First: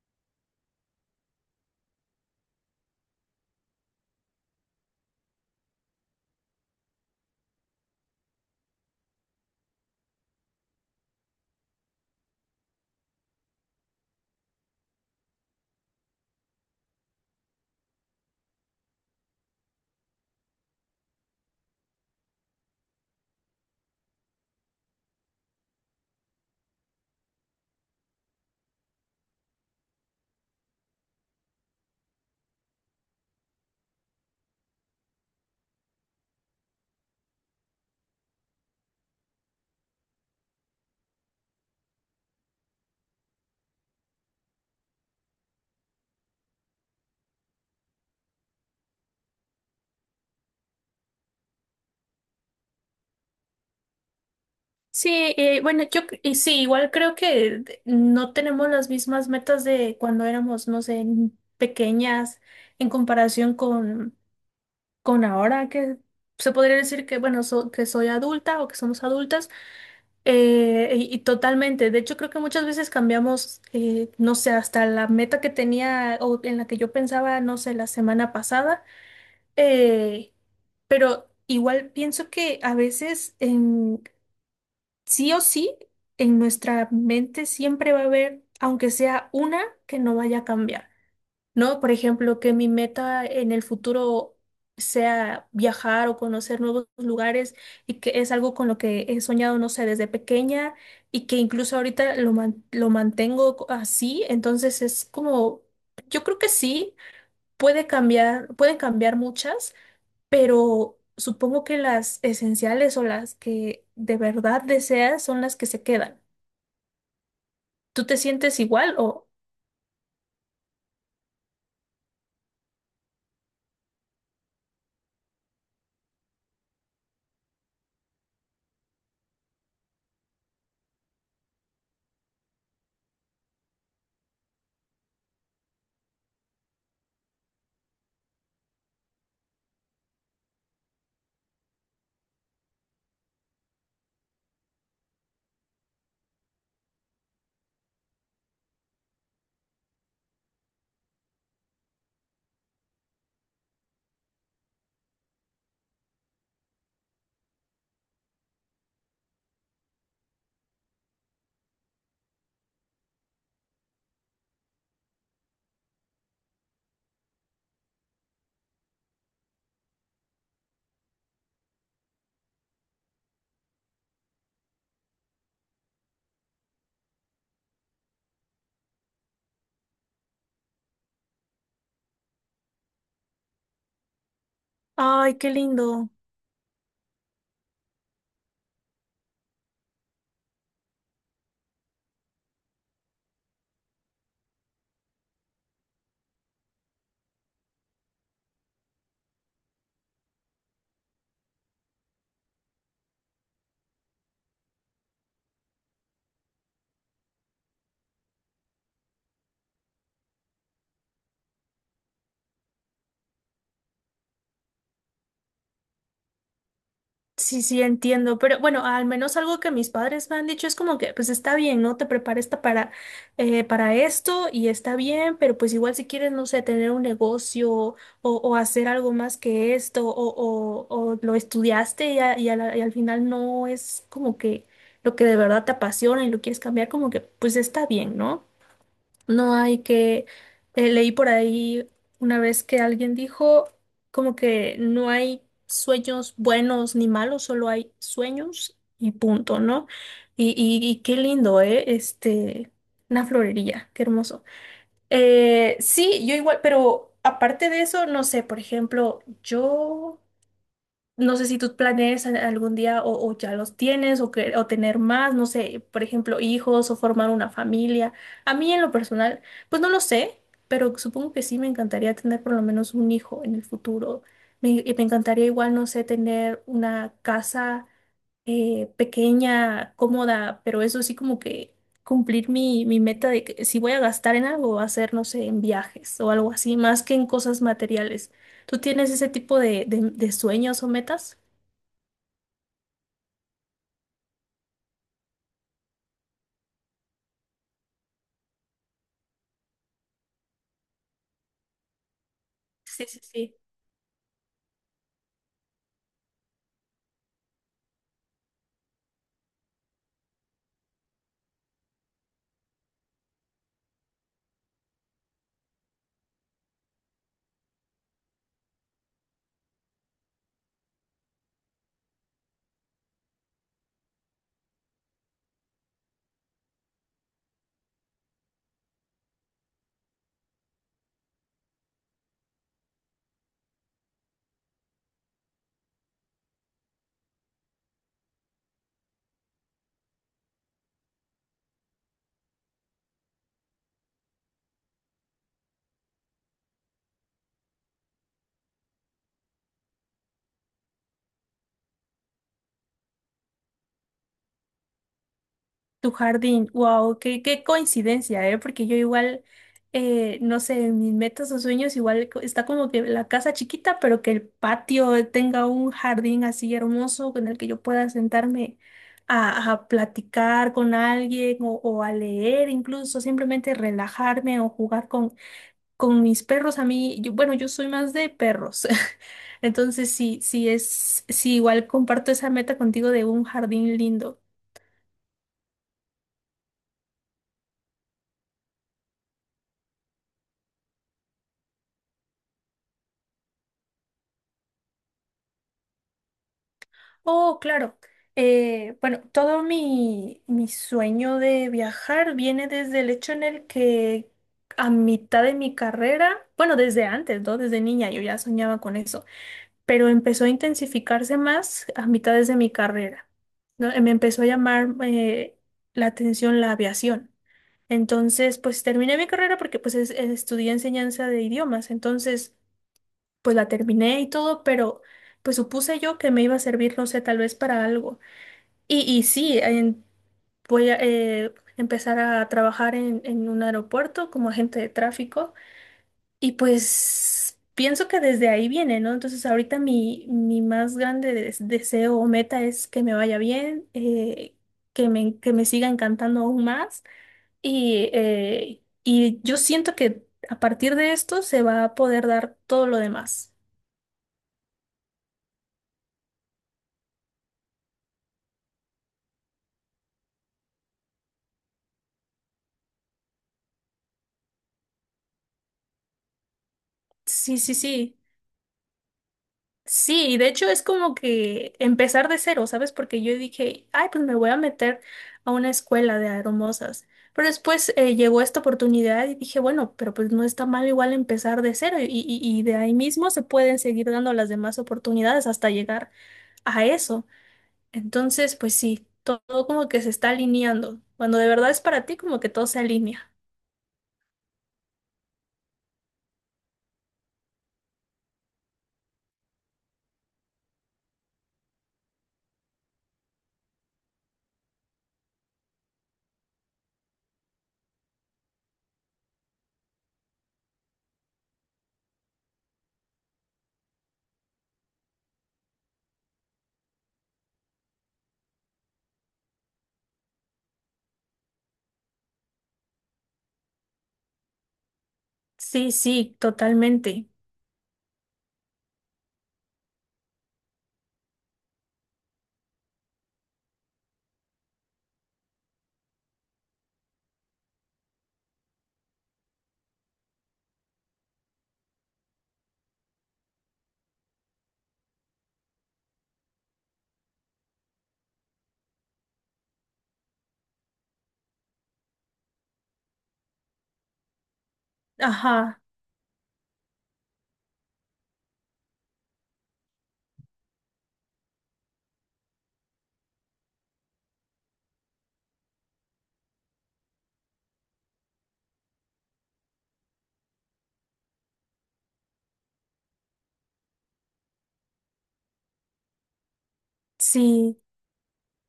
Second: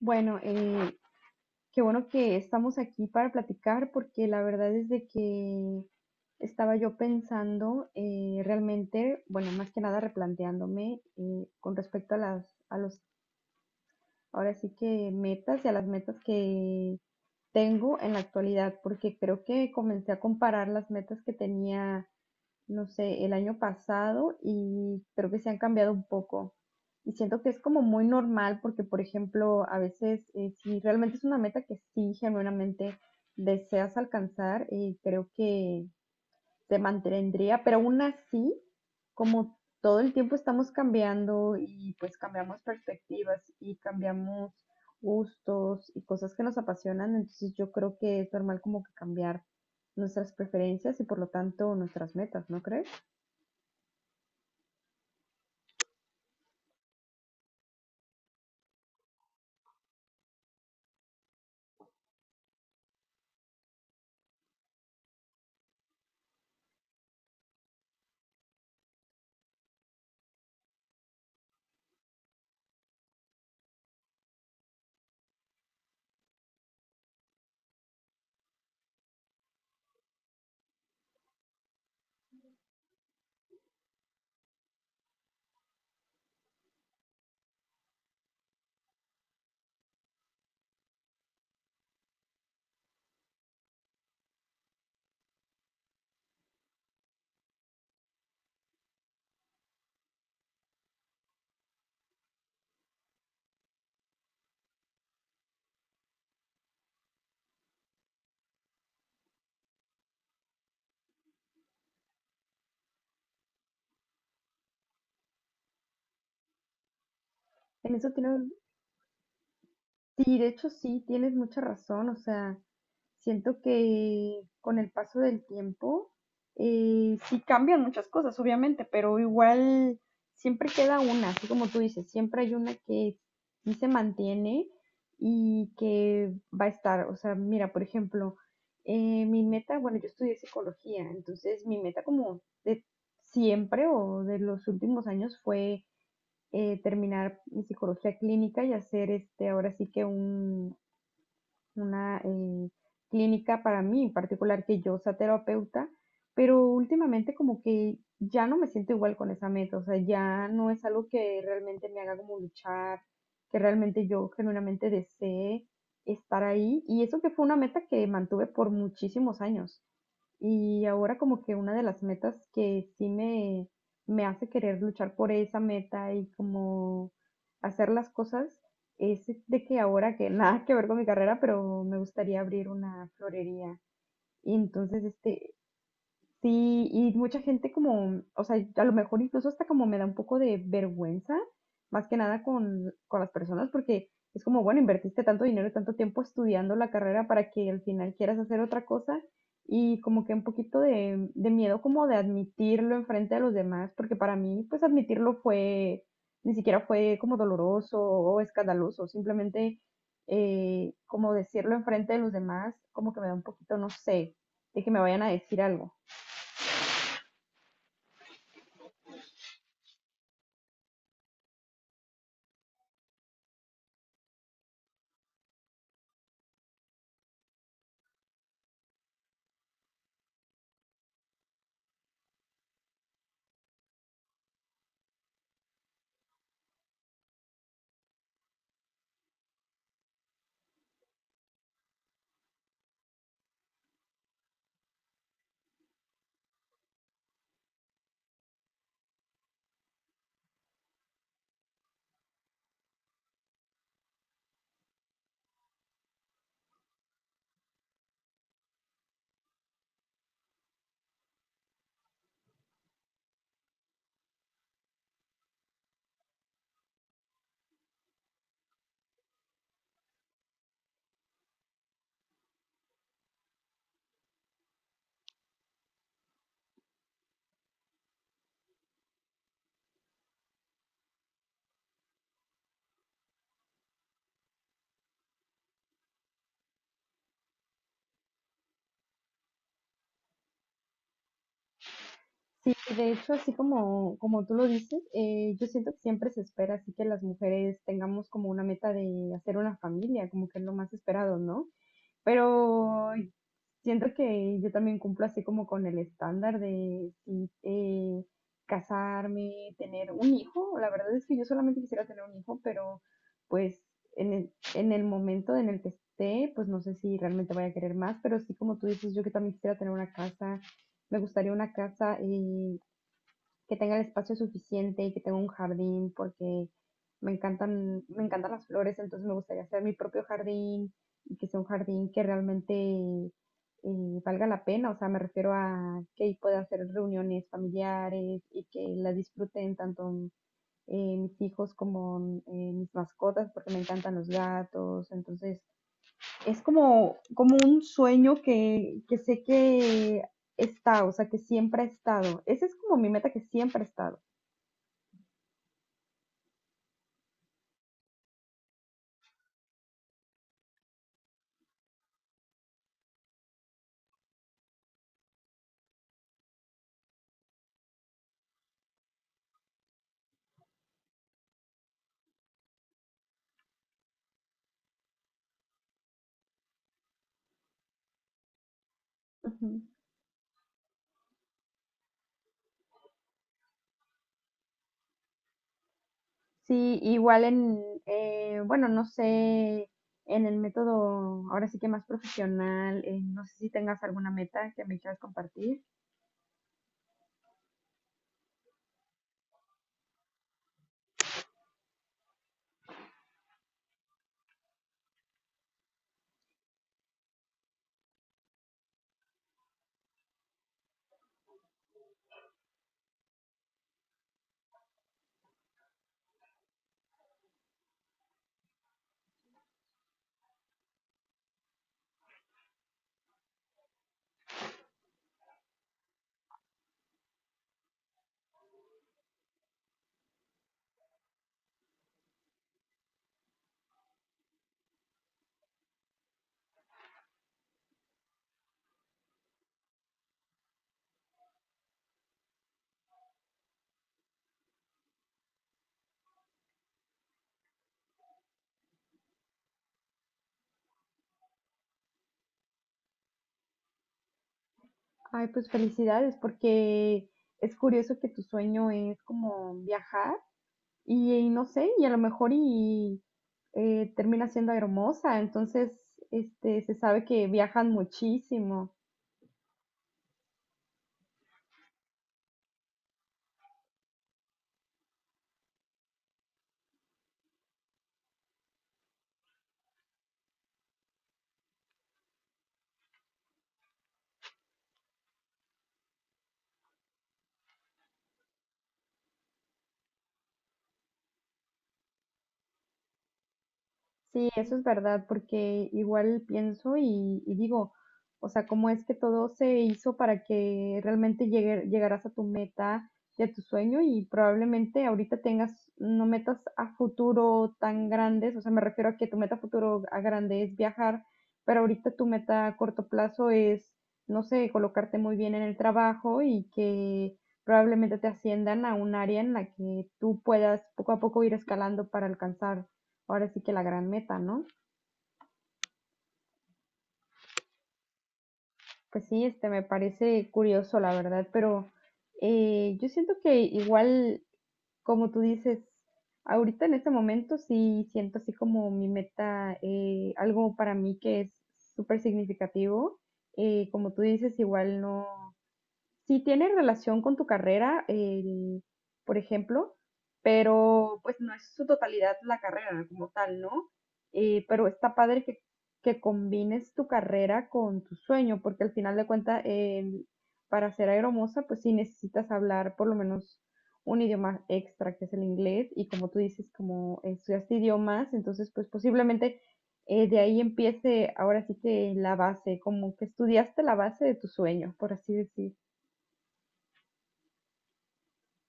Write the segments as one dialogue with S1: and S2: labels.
S1: Bueno, qué bueno que estamos aquí para platicar, porque la verdad es de que estaba yo pensando, realmente, bueno, más que nada replanteándome, con respecto a los, ahora sí que metas, y a las metas que tengo en la actualidad, porque creo que comencé a comparar las metas que tenía, no sé, el año pasado, y creo que se han cambiado un poco. Y siento que es como muy normal porque, por ejemplo, a veces, si realmente es una meta que sí genuinamente deseas alcanzar, creo que se mantendría, pero aún así, como todo el tiempo estamos cambiando y pues cambiamos perspectivas y cambiamos gustos y cosas que nos apasionan, entonces yo creo que es normal como que cambiar nuestras preferencias y por lo tanto nuestras metas, ¿no crees?
S2: Sí, bueno, yo, y sí, igual creo no tenemos las mismas metas de cuando éramos, no sé, pequeñas en comparación con ahora que se podría decir que, bueno, que soy adulta o que somos adultas, y totalmente. De hecho, creo que muchas veces cambiamos, no sé, hasta la meta que tenía o en la que yo pensaba, no sé, la semana pasada. eh, pero igual pienso que a veces sí o sí, en nuestra mente siempre va a haber, aunque sea una, que no vaya a cambiar, ¿no? Por ejemplo, que mi meta en el futuro sea viajar o conocer nuevos lugares y que es algo con lo que he soñado, no sé, desde pequeña y que incluso ahorita lo mantengo así, entonces es como, yo creo que sí, puede cambiar, pueden cambiar muchas, pero supongo que las esenciales o las que de verdad deseas son las que se quedan.
S1: En
S2: ¿Tú
S1: eso
S2: te
S1: tiene,
S2: sientes igual o…
S1: sí, de hecho sí, tienes mucha razón. O sea, siento que con el paso del tiempo, sí cambian muchas cosas, obviamente, pero igual siempre queda una, así como tú dices, siempre hay una que sí se mantiene y que va a estar. O sea, mira, por ejemplo, mi meta, bueno, yo estudié psicología, entonces mi meta como de siempre o de los últimos años fue, terminar mi psicología clínica y hacer este, ahora sí que un, una, clínica para mí en particular, que yo sea terapeuta, pero últimamente como que ya no me siento igual con esa meta. O sea, ya no es algo que realmente me haga como luchar, que realmente yo genuinamente desee estar ahí, y eso que fue una meta que mantuve por muchísimos años. Y ahora como que una de las metas que sí me hace querer luchar por esa meta y como hacer las cosas es de que ahora que nada que ver con mi carrera, pero me gustaría abrir una florería. Y entonces
S2: ay, qué
S1: este,
S2: lindo?
S1: sí, y mucha gente como, o sea, a lo mejor incluso hasta como me da un poco de vergüenza, más que nada con las personas, porque es como, bueno, invertiste tanto dinero y tanto tiempo estudiando la carrera para que al final quieras hacer otra cosa, y como que un poquito de miedo como de admitirlo enfrente de los demás, porque para mí pues admitirlo fue, ni siquiera fue como doloroso o escandaloso, simplemente, como decirlo enfrente de los demás, como que me da un poquito, no sé, de que me vayan a decir algo.
S2: Sí, sí, entiendo, pero bueno, al menos algo que mis padres me han dicho es como que, pues está bien, ¿no? Te prepares para esto y está bien, pero pues igual si quieres, no sé, tener un negocio o hacer algo más que esto o lo estudiaste y al final no es como que lo que de verdad te apasiona y lo quieres cambiar, como que, pues está bien, ¿no? No hay que… leí por ahí una vez que alguien dijo como que no hay sueños buenos ni malos, solo hay sueños y punto, ¿no? Y qué lindo, ¿eh? Este, una florería, qué hermoso. Sí, yo igual, pero aparte de eso, no sé, por ejemplo, yo… No sé si tú planees algún día o ya los tienes o tener más, no sé, por ejemplo, hijos o formar una familia. A mí en lo personal, pues no lo sé, pero supongo que sí me encantaría tener por lo menos un hijo en el futuro. Y me encantaría igual, no sé, tener una casa pequeña, cómoda, pero eso sí como que cumplir mi meta de que si voy a gastar en algo, va a ser, no sé, en viajes o algo así, más que en cosas materiales. ¿Tú tienes ese tipo de sueños o metas?
S1: Sí, de hecho, así como tú lo dices, yo siento que siempre se espera así que las mujeres tengamos como una meta de hacer una familia, como que es lo más esperado, ¿no?
S2: Sí,
S1: Pero
S2: sí, sí.
S1: siento que yo también cumplo así como con el estándar de sí, casarme, tener un hijo. La verdad es que yo solamente quisiera tener un hijo, pero pues en el momento en el que esté, pues no sé si realmente vaya a querer más, pero sí como tú dices, yo que también quisiera tener una casa. Me gustaría una casa, que tenga el espacio suficiente y que tenga un jardín, porque me encantan las flores, entonces me gustaría hacer mi propio jardín y que sea un jardín que realmente, valga la pena. O sea, me refiero a que pueda hacer reuniones familiares y que las disfruten tanto, mis hijos como, mis mascotas, porque me encantan los gatos, entonces es como, como un sueño que sé que está, o sea, que siempre ha estado. Esa es como mi meta que siempre ha estado.
S2: Tu jardín, wow, qué coincidencia, ¿eh? Porque yo igual, no sé, en mis metas o sueños igual está como que la casa chiquita, pero que el patio tenga un jardín así hermoso con el que yo pueda sentarme a platicar con alguien o a leer incluso, simplemente relajarme o jugar con mis perros. A mí, yo, bueno, yo soy más de perros.
S1: Ujú.
S2: Entonces, sí, sí, igual comparto esa meta contigo de un jardín lindo.
S1: Sí, igual en, bueno, no sé, en el método, ahora sí que más profesional, no sé si tengas alguna meta que me quieras compartir.
S2: Oh, claro. Bueno, todo mi sueño de viajar viene desde el hecho en el que a mitad de mi carrera, bueno, desde antes, ¿no? Desde niña yo ya soñaba con eso, pero empezó a intensificarse más a mitades de mi carrera, ¿no? Me empezó a llamar la atención la aviación. Entonces, pues terminé mi carrera porque pues estudié enseñanza de idiomas, entonces, pues la terminé y todo, pero pues supuse yo que me iba a servir, no sé, tal vez para algo. Y sí, voy a empezar a trabajar en un aeropuerto como agente de tráfico y pues pienso que desde ahí viene, ¿no? Entonces ahorita mi más grande deseo o meta es que me vaya bien, que me siga encantando aún más y yo siento que a partir de esto se va a poder dar todo lo demás.
S1: Ay, pues felicidades, porque es curioso que tu sueño es como viajar y no sé, y a lo mejor y, termina siendo hermosa, entonces, este, se sabe que
S2: Sí, sí,
S1: viajan
S2: sí.
S1: muchísimo.
S2: Sí, y de hecho es como que empezar de cero, ¿sabes? Porque yo dije, ay, pues me voy a meter a una escuela de hermosas. Pero después llegó esta oportunidad y dije, bueno, pero pues no está mal igual empezar de cero y de ahí mismo se pueden seguir dando las demás oportunidades hasta llegar a eso. Entonces, pues sí, todo como que se está alineando. Cuando de verdad es para ti, como que todo se alinea.
S1: Sí, eso es verdad, porque igual pienso y digo, o sea, cómo es que todo se hizo para que realmente llegaras a tu meta y a tu sueño, y probablemente ahorita tengas no metas a futuro tan grandes. O sea, me refiero a que tu meta a futuro a grande es viajar, pero ahorita tu meta a corto plazo es, no sé, colocarte muy bien en el trabajo y que probablemente te asciendan a un área en la que tú puedas poco a poco ir escalando para alcanzar ahora sí que la gran meta, ¿no?
S2: Sí, sí, totalmente.
S1: Pues sí, este me parece curioso, la verdad, pero, yo siento que igual, como tú dices, ahorita en este momento sí siento así como mi meta, algo para mí que es súper significativo. Como tú dices, igual no, sí tiene relación con tu carrera, por ejemplo, pero pues no es su totalidad la carrera como tal, ¿no? Pero está padre
S2: Ajá,
S1: que combines tu carrera con tu sueño, porque al final de cuentas, para ser aeromoza, pues sí necesitas hablar por lo menos un idioma extra, que es el inglés, y como tú dices, como estudiaste idiomas, entonces pues posiblemente, de ahí empiece ahora sí que la base, como que estudiaste la base de tu sueño, por así decir.
S2: sí,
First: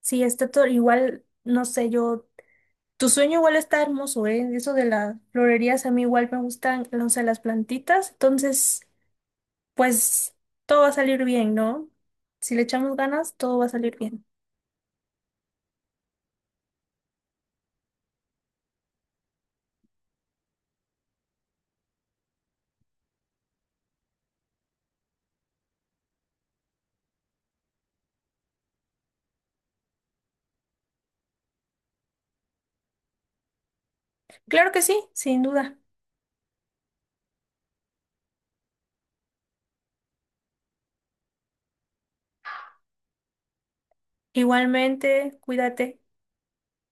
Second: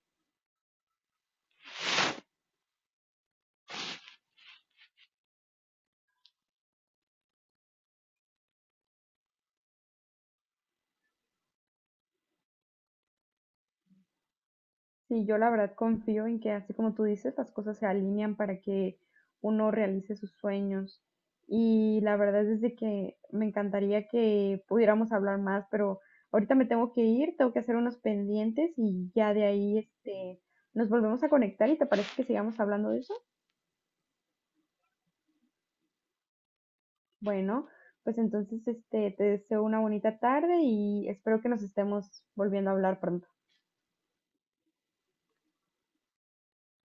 S2: sí, está todo igual, no sé, yo. Tu sueño igual está hermoso, ¿eh? Eso de las florerías a mí igual me gustan, no sé, las plantitas. Entonces, pues todo va a salir bien, ¿no? Si le echamos ganas, todo va a salir bien.
S1: Sí, yo la verdad confío en que así como tú dices, las cosas se alinean para que uno realice sus sueños. Y la verdad es de que me encantaría que pudiéramos hablar más, pero ahorita me tengo que ir, tengo que hacer unos pendientes, y ya de ahí este nos volvemos a conectar. ¿Y te parece que sigamos hablando de eso?
S2: Claro que sí, sin duda.
S1: Bueno, pues entonces este te deseo una bonita tarde y espero que nos estemos volviendo a hablar pronto.
S2: Igualmente, cuídate.